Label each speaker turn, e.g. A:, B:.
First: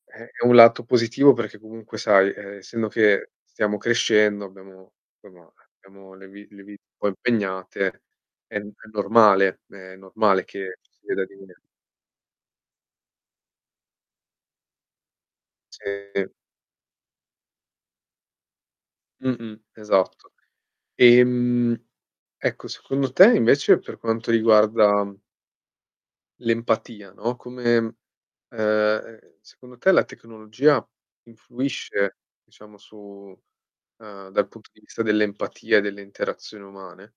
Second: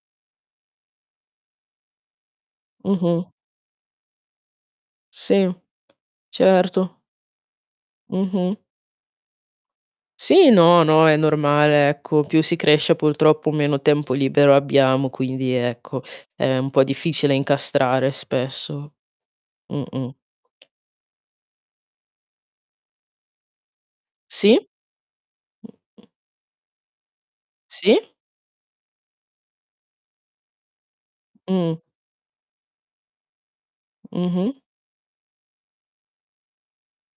A: È è un lato positivo perché comunque sai, ehm, essendo
B: Mh-mh.
A: che stiamo crescendo, abbiamo insomma,
B: Sì,
A: abbiamo le vi le vite
B: certo.
A: un po' impegnate, è
B: Mh-mh.
A: n è normale è normale
B: Sì,
A: che
B: no, no, è
A: [unintelligible]
B: normale, ecco, più si cresce purtroppo meno tempo libero abbiamo, quindi ecco,
A: Sì.
B: è un po' difficile incastrare spesso.
A: Mh-mh.
B: Mh-mh.
A: Esatto. Ehm, ecco, secondo te invece per quanto
B: Sì?
A: riguarda l'empatia, no, come
B: Sì?
A: ehm, secondo te la tecnologia
B: Mh.
A: influisce, diciamo, su ehm, dal
B: Mh-mh.
A: punto di vista dell'empatia e delle interazioni umane?